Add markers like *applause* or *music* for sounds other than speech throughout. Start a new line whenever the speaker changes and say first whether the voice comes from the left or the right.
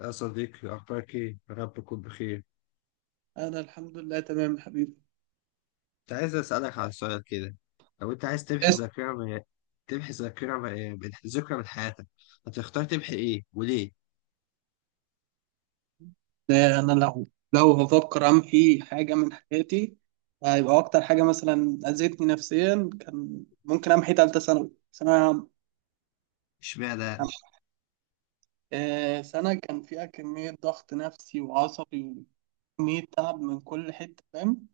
left: يا صديقي أخبارك إيه؟ يا رب تكون بخير.
right: أنا الحمد لله تمام يا حبيبي.
left: كنت عايز أسألك على سؤال كده. لو أنت عايز تمحي
right: بس.
left: ذاكرة من ذكرى من حياتك، هتختار تمحي إيه وليه؟
right: أنا لو بفكر أعمل في حاجة من حياتي، هيبقى أكتر حاجة مثلا أذتني نفسيا كان ممكن أمحي تالتة ثانوي ثانوية عامة.
left: إشمعنى يعني؟
right: سنة كان فيها كمية ضغط نفسي وعصبي وكمية تعب من كل حتة، فاهم؟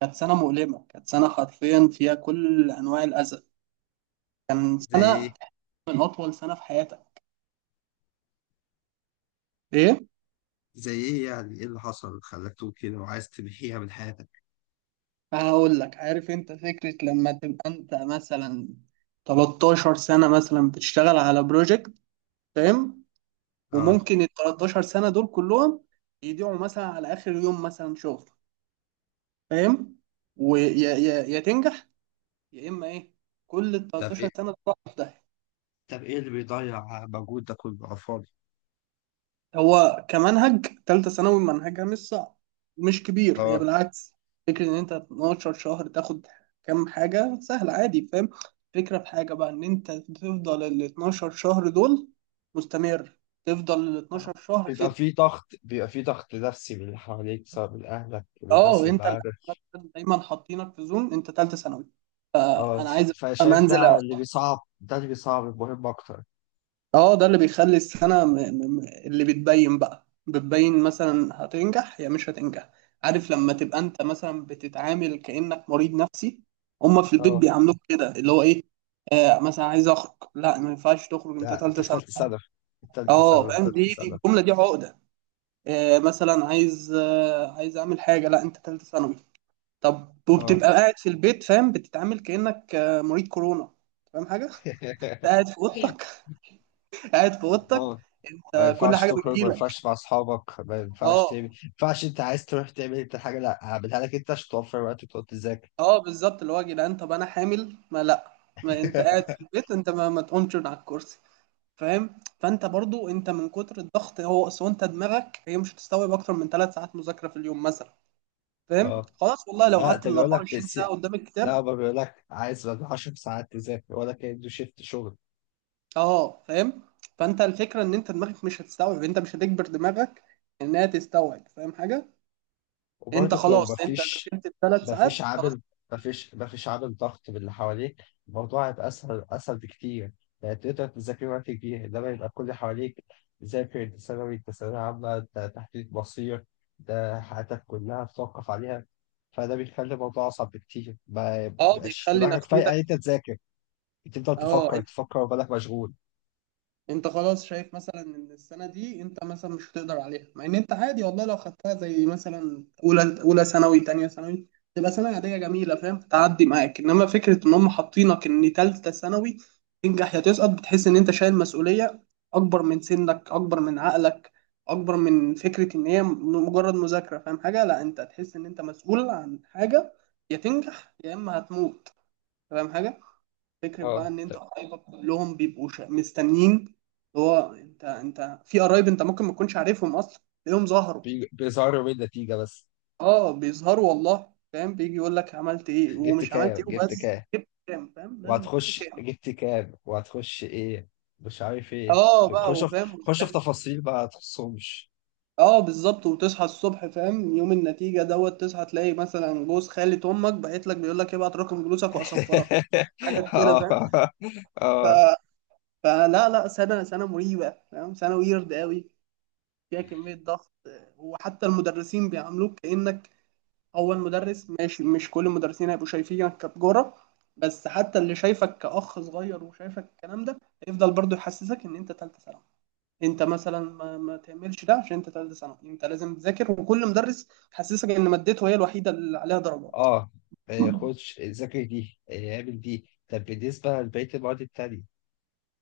right: كانت سنة مؤلمة، كانت سنة حرفيا فيها كل أنواع الأذى، كان
left: زي إيه؟
right: سنة من أطول سنة في حياتك. إيه؟
left: زي إيه يعني؟ إيه اللي حصل خلاك تقول كده وعايز تمحيها من حياتك؟
right: هقول لك. عارف انت فكرة لما تبقى انت مثلا 13 سنة مثلا بتشتغل على بروجكت، فاهم؟
left: آه،
right: وممكن ال 13 سنة دول كلهم يضيعوا مثلا على آخر يوم مثلا شغل، فاهم؟ ويا يا يا تنجح يا إما إيه، كل ال
left: طب إيه؟
right: 13 سنة تروح في داهية.
left: طب إيه اللي بيضيع مجهود ده كله على الفاضي؟
right: هو كمنهج تالتة ثانوي منهجها مش صعب ومش كبير، هي
left: آه،
right: بالعكس. فكرة إن أنت 12 شهر تاخد كام حاجة سهل عادي، فاهم؟ فكرة في حاجة بقى إن أنت تفضل ال 12 شهر دول مستمر، تفضل ال 12 شهر
left: بيبقى
right: كده.
left: في ضغط، بيبقى في ضغط نفسي من اللي حواليك، سواء من أهلك، من الناس
right: أه،
left: اللي
right: أنت الأول
left: معاك.
right: مثلاً دايما حاطينك في زون أنت تالتة ثانوي،
left: اه،
right: أنا عايز أفهم
left: فشايف
right: أنزل.
left: ده اللي بيصعب، المهم أكتر.
right: اه ده اللي بيخلي السنة اللي بتبين بقى بتبين مثلا هتنجح يا مش هتنجح. عارف لما تبقى انت مثلا بتتعامل كأنك مريض نفسي، هما في البيت
left: اه،
right: بيعاملوك كده اللي هو ايه. آه مثلا عايز اخرج، لا ما ينفعش تخرج انت
left: لا انت
right: تالتة
left: في
right: سنة.
left: ثالثه ثانوي في ثالثه
right: اه
left: ثانوي في
right: فاهم،
left: ثالثه
right: دي
left: ثانوي.
right: الجملة دي عقدة. آه مثلا عايز، آه عايز اعمل حاجة، لا انت تالتة ثانوي. طب
left: اه.
right: وبتبقى قاعد في البيت، فاهم، بتتعامل كأنك آه مريض كورونا. فاهم حاجة؟ *laughs*
left: *laughs*
right: قاعد في اوضتك. *laughs* قاعد في اوضتك.
left: اه، ما
right: آه كل
left: ينفعش
right: حاجة
left: تخرج، ما
right: بتجيلك.
left: ينفعش مع اصحابك، ما ينفعش
right: اه.
left: تعمل، ما ينفعش، انت عايز تروح تعمل انت حاجه، لا هعملها لك انت عشان توفر وقت وتقعد تذاكر.
right: اه بالظبط، اللي هو يا جدعان، طب انا حامل ما لا، ما انت قاعد في
left: *laughs*
right: البيت انت ما تقومش من على الكرسي. فاهم؟ فانت برضو انت من كتر الضغط، هو اصل انت دماغك هي مش هتستوعب اكتر من ثلاث ساعات مذاكره في اليوم مثلا، فاهم؟
left: اه،
right: خلاص والله لو
left: لا
right: قعدت
left: ده
right: ال
left: بيقول لك
right: 24
left: الس...
right: ساعه قدام
left: لا،
right: الكتاب.
left: هو بيقول لك عايز بعد 10 ساعات تذاكر ولا كأنه شيفت شغل.
right: اه فاهم. فانت الفكره ان انت دماغك مش هتستوعب، انت مش هتجبر دماغك انها تستوعب، فاهم حاجه؟ انت
left: وبرضك لو
right: خلاص، انت ذاكرت الثلاث
left: مفيش
right: ساعات خلاص.
left: عامل مفيش عامل ضغط من اللي حواليك، الموضوع هيبقى أسهل، أسهل بكتير. يعني تقدر تذاكر وقت كبير، إنما يبقى كل اللي حواليك ذاكر، أنت ثانوي، أنت ثانوية عامة، أنت تحديد مصير، ده حياتك كلها بتوقف عليها. فده بيخلي الموضوع أصعب بكتير، ما
right: اه
left: بيبقاش
right: بيخلي
left: دماغك فايقة
right: نفسيتك.
left: إن أنت تذاكر، بتفضل
right: اه
left: تفكر وبالك مشغول.
right: انت خلاص شايف مثلا ان السنه دي انت مثلا مش هتقدر عليها، مع ان انت عادي والله لو خدتها زي مثلا اولى ثانوي تانية ثانوي، تبقى سنه عاديه جميله، فاهم، تعدي معاك. انما فكره ان هم حاطينك ان تالتة ثانوي، تنجح يا تسقط، بتحس ان انت شايل مسؤوليه اكبر من سنك، اكبر من عقلك، اكبر من فكره ان هي مجرد مذاكره، فاهم حاجه؟ لا انت هتحس ان انت مسؤول عن حاجه، يا تنجح يا اما هتموت. فاهم حاجه؟ فكرة بقى
left: اه،
right: ان انت قرايبك كلهم بيبقوا مستنيين، اللي هو انت في قرايب انت ممكن ما تكونش عارفهم اصلا تلاقيهم ظهروا.
left: بيظهروا من النتيجة بس.
right: اه بيظهروا والله، فاهم، بيجي يقول لك عملت ايه
left: جبت
right: ومش عملت
left: كام
right: ايه،
left: جبت
right: وبس
left: كام
right: جبت كام، فاهم لازم، جبت
left: وهتخش،
right: كام.
left: جبت كام وهتخش ايه، مش عارف ايه.
right: اه بقى
left: خش في
right: وفاهم
left: خش
right: وبتاع.
left: في تفاصيل بقى تخصهمش.
right: اه بالظبط، وتصحى الصبح فاهم يوم النتيجة دوت، تصحى تلاقي مثلا جوز خالة امك بعت لك بيقول لك ابعت رقم جلوسك
left: *laughs*
right: واصفرك. حاجات كده، فاهم.
left: اه.
right: ف...
left: اه.
right: فلا لا سنة مريبة، فاهم، سنة ويرد قوي فيها كمية ضغط. وحتى المدرسين بيعاملوك كأنك أول مدرس، ماشي مش كل المدرسين هيبقوا شايفينك كتجارة، بس حتى اللي شايفك كأخ صغير وشايفك الكلام ده هيفضل برضه يحسسك إن أنت تالتة ثانوي. أنت مثلا ما تعملش ده عشان أنت تالتة ثانوي، أنت لازم تذاكر. وكل مدرس يحسسك إن مادته هي الوحيدة اللي عليها درجات.
left: اه، إيه، خش ذاكر دي، إيه، اعمل دي، طب بالنسبة لبقية المواد التانية؟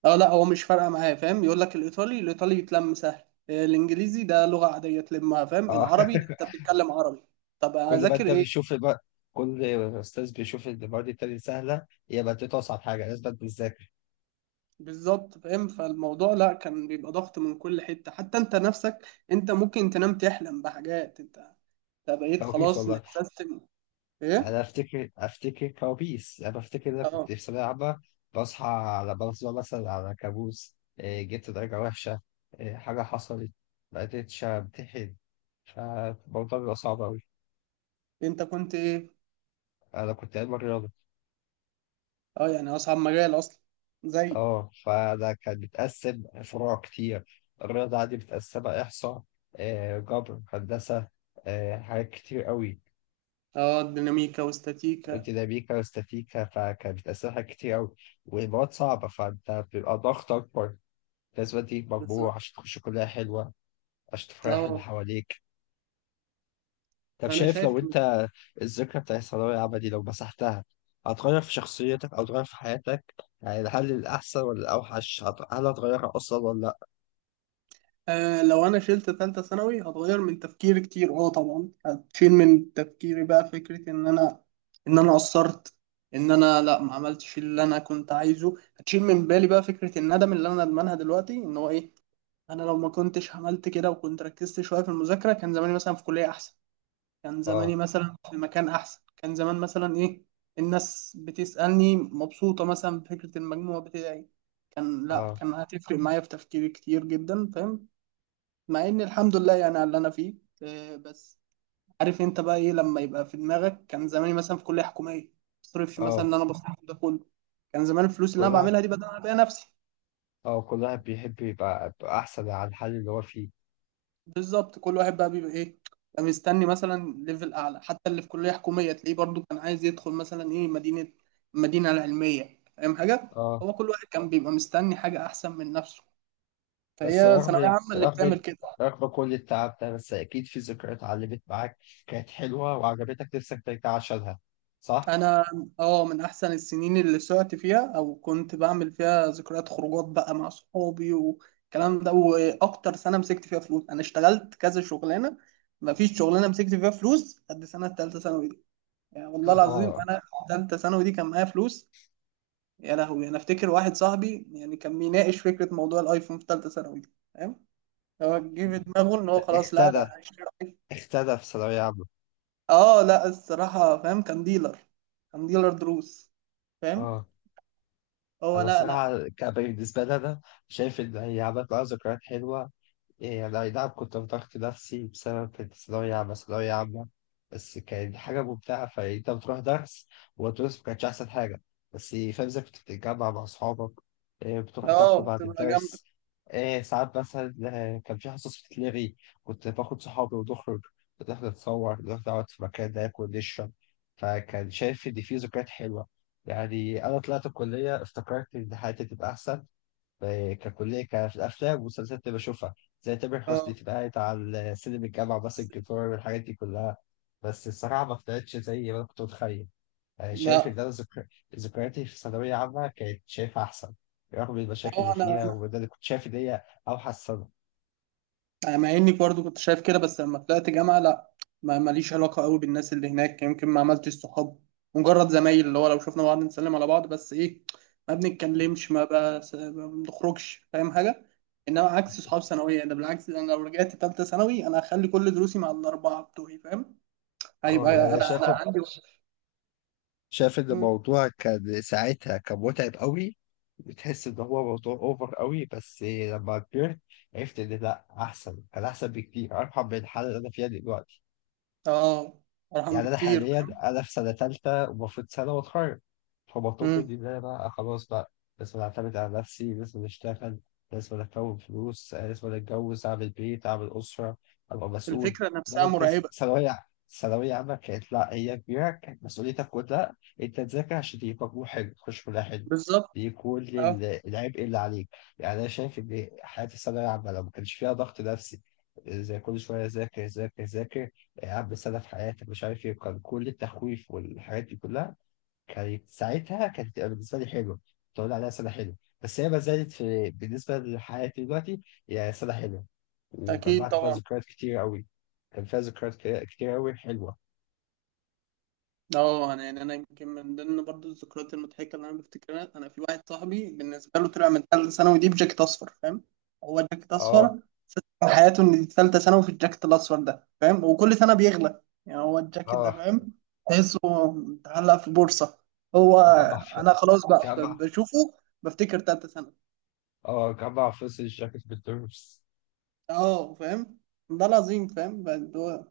right: اه لا هو مش فارقه معاه، فاهم، يقول لك الايطالي يتلم سهل. آه، الانجليزي ده لغه عاديه تلمها، فاهم،
left: اه. *laughs*
right: العربي ده انت بتتكلم عربي. طب
left: كل ما
right: اذاكر
left: انت
right: ايه؟
left: بيشوف بقى، كل استاذ بيشوف ان المواد التانية سهلة، يبقى انت اصعب حاجة لازم تذاكر.
right: بالظبط، فاهم، فالموضوع لا كان بيبقى ضغط من كل حتة، حتى انت نفسك. انت ممكن تنام تحلم بحاجات، انت بقيت
left: كوابيس
right: خلاص
left: والله.
right: متسيستم.
left: يعني
right: ايه؟
left: انا افتكر، كوابيس، يعني انا افتكر ان انا
right: اه.
left: كنت في ثانويه عامه، بصحى مثلا على كابوس، إيه، جبت درجه وحشه، إيه، حاجه حصلت، ما قدرتش امتحن. فالموضوع بيبقى صعب قوي.
right: انت كنت ايه؟
left: انا كنت علم رياضه.
right: اه يعني اصعب مجال اصلا، زي.
left: اه، فانا كان بيتقسم فروع كتير، الرياضه عندي متقسمه احصاء، إيه، جبر، هندسه، إيه، حاجات كتير قوي،
right: اه ديناميكا واستاتيكا.
left: ديناميكا واستاتيكا. فكان بتقسمها كتير قوي، والمواد صعبة، فأنت بيبقى ضغط أكبر. الأسباب دي مجموعة
right: بالظبط.
left: عشان تخش كلية حلوة، عشان تفرح اللي
right: اه
left: حواليك. طب
right: فانا
left: شايف
right: شايف.
left: لو أنت الذكرى بتاعت الثانوية العامة دي لو مسحتها، هتغير في شخصيتك أو تغير في حياتك؟ يعني هل الأحسن ولا الأوحش، هل هتغيرها أصلا ولا لأ؟
right: آه لو انا شلت تالتة ثانوي هتغير من تفكيري كتير، اه طبعا، هتشيل من تفكيري بقى فكرة ان انا قصرت، ان انا لا ما عملتش اللي انا كنت عايزه. هتشيل من بالي بقى فكرة الندم اللي انا ندمانها دلوقتي ان هو ايه، انا لو ما كنتش عملت كده وكنت ركزت شوية في المذاكرة كان زماني مثلا في كلية احسن، كان زماني
left: آه.
right: مثلا في مكان احسن، كان زمان مثلا ايه، الناس بتسألني مبسوطة مثلا بفكرة المجموع بتاعي. كان لا
left: آه.
right: كان هتفرق معايا في تفكيري كتير جدا، فاهم، مع ان الحمد لله يعني على اللي انا فيه. آه، بس عارف انت بقى ايه لما يبقى في دماغك كان زماني مثلا في كليه حكوميه، مصرفش مثلا
left: آه،
right: اللي انا بصرفه ده كله، كان زمان الفلوس اللي
left: كل
right: انا
left: واحد
right: بعملها دي بدل انا بيها نفسي.
left: آه، كل واحد بيحب يبقى، أحسن عن الحال اللي هو فيه.
right: بالظبط، كل واحد بقى بيبقى ايه، بقى مستني مثلا ليفل اعلى، حتى اللي في كليه حكوميه تلاقيه برضو كان عايز يدخل مثلا ايه، مدينه، المدينه العلميه، فاهم حاجه.
left: آه.
right: هو كل واحد كان بيبقى مستني حاجه احسن من نفسه،
left: بس
right: فهي ثانويه
left: رغم
right: عامه اللي
left: رغم
right: بتعمل كده.
left: رغم كل التعب ده، بس أكيد في ذكريات علمت معاك كانت حلوة وعجبتك نفسك ترجع عشانها، صح؟
right: انا اه من احسن السنين اللي سعت فيها او كنت بعمل فيها ذكريات خروجات بقى مع صحابي والكلام ده، واكتر سنه مسكت فيها فلوس. انا اشتغلت كذا شغلانه، ما فيش شغلانه مسكت فيها فلوس قد سنه ثالثه ثانوي دي. يعني والله العظيم
left: آه.
right: انا ثالثه ثانوي دي كان معايا فلوس. يا لهوي انا افتكر واحد صاحبي يعني كان بيناقش فكره موضوع الايفون في ثالثه ثانوي دي، فاهم، هو جه في دماغه ان هو خلاص لا ده
left: اختدى
right: انا هشتري آيفون.
left: اختدى في ثانوية عامة.
right: اه لا الصراحه، فاهم، كان ديلر، كان ديلر دروس، فاهم.
left: اه،
right: هو
left: أنا
right: لا لا.
left: الصراحة، بالنسبة لي أنا شايف إن هي عملت معايا ذكريات حلوة. يعني أي نعم كنت بضغط نفسي بسبب الثانوية عامة، ثانوية عامة، بس كانت حاجة ممتعة. فأنت بتروح درس، والدروس ما كانتش أحسن حاجة، بس فاهم إزاي كنت بتتجمع مع أصحابك، إيه، بتروح
right: اه
left: تاكل بعد
right: بتبقى جامدة.
left: الدرس، إيه، ساعات مثلا آه، كان في حصص بتتلغي، كنت باخد صحابي ونخرج، نروح نتصور، نروح نقعد في مكان ناكل نشرب. فكان شايف إن في ذكريات حلوة. يعني أنا طلعت الكلية افتكرت إن حياتي تبقى أحسن، آه، ككلية، في الأفلام والمسلسلات اللي بشوفها، زي تامر حسني
right: اه
left: تبقى قاعد على سلم الجامعة ماسك
right: بس-
left: الجيتار والحاجات دي كلها. بس الصراحة ما طلعتش زي ما أنا كنت متخيل. آه، شايف إن
right: لا
left: أنا ذكرياتي في ثانوية عامة كانت شايفها أحسن، رغم المشاكل
right: اه
left: اللي
right: انا
left: فيها، وده اللي كنت شايف إن هي أوحش سنة.
right: انا مع اني برضو كنت شايف كده، بس لما طلعت جامعة لا، ما ماليش علاقة قوي بالناس اللي هناك، يمكن ما عملتش صحاب، مجرد زمايل اللي هو لو شفنا بعض نسلم على بعض بس ايه ما بنتكلمش، ما, بس ما بنخرجش، فاهم حاجة. انما عكس صحاب ثانوية ده، بالعكس، انا لو رجعت تالتة ثانوي انا هخلي كل دروسي مع الاربعة بتوعي، فاهم،
left: أه،
right: هيبقى
left: يعني أنا
right: انا
left: شايف،
right: انا عندي.
left: إن
right: مم.
left: الموضوع كان ساعتها كان متعب قوي، بتحس إن هو موضوع أوفر قوي، بس لما كبرت عرفت إن لأ، أحسن، كان أحسن بكتير، أرحم من الحالة اللي أنا فيها دلوقتي.
right: اه ارحم
left: يعني أنا
right: بكتير
left: حاليا
right: فاهم.
left: أنا في سنة تالتة ومفروض سنة وأتخرج، فمطلوب
right: مم.
left: مني إن أنا بقى خلاص بقى لازم أعتمد على نفسي، لازم أشتغل، لازم أكون فلوس، آه، لازم أتجوز، أعمل بيت، أعمل أسرة، أبقى مسؤول.
right: الفكرة
left: إنما
right: نفسها
left: أنت
right: مرعبة.
left: ثانوية ثانوية عامة كانت، لا هي كبيرة، كانت مسؤوليتك كلها أنت تذاكر عشان تجيب مجموع حلو تخش كلها حلو.
right: بالظبط.
left: دي كل
right: اه.
left: العبء اللي عليك. يعني أنا شايف إن حياة الثانوية العامة لو ما كانش فيها ضغط نفسي، زي كل شوية ذاكر، ذاكر، قبل سنة في حياتك مش عارف ايه، كان كل التخويف والحاجات دي كلها، كانت ساعتها كانت تبقى بالنسبة لي حلوة، تقول عليها سنة حلوة. بس هي ما زالت في بالنسبة لحياتي دلوقتي هي سنة حلوة،
right: اكيد
left: وجمعت فيها
right: طبعا.
left: ذكريات كتير قوي، كان فيها ذكريات، كتير قوي حلوة.
right: اه انا يعني انا يمكن من ضمن برضو الذكريات المضحكه اللي انا بفتكرها انا في واحد صاحبي بالنسبه له طلع من ثالثه ثانوي دي بجاكيت اصفر، فاهم، هو جاكيت اصفر
left: اه.
right: من حياته ان دي ثالثه ثانوي في الجاكيت الاصفر ده، فاهم، وكل سنه بيغلى يعني هو الجاكيت ده،
left: اه،
right: فاهم، تحسه متعلق في بورصه. هو
left: جمع ف-
right: انا خلاص بقى
left: جمع.
right: بشوفه بفتكر ثالثه ثانوي.
left: اه، جمع فلوس الجاكيت بالدروس.
right: اه فاهم، ده العظيم فاهم بقى هو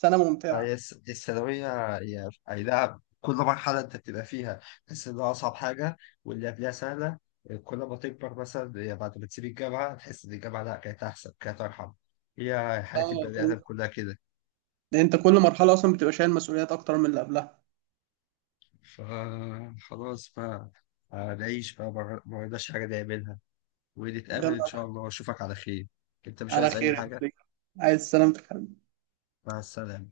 right: سنه
left: هي
right: ممتعه.
left: دي الثانوية، هي أي نعم كل مرحلة أنت بتبقى فيها تحس إنها أصعب حاجة واللي قبلها سهلة. كل ما تكبر مثلا، هي بعد ما تسيب الجامعة تحس إن الجامعة لأ، كانت أحسن، كانت أرحم. هي حياة
right: اه
left: البني آدم كلها كده.
right: لأن انت كل مرحله اصلا بتبقى شايل مسؤوليات اكتر من اللي قبلها.
left: فخلاص بقى، آه، نعيش بقى، ما عندناش حاجة نعملها، ونتقابل إن
right: يلا.
left: شاء الله وأشوفك على خير. أنت مش
right: على
left: عايز أي
right: خير يا
left: حاجة؟
right: حبيبي. عايز سلامتك.
left: مع السلامة.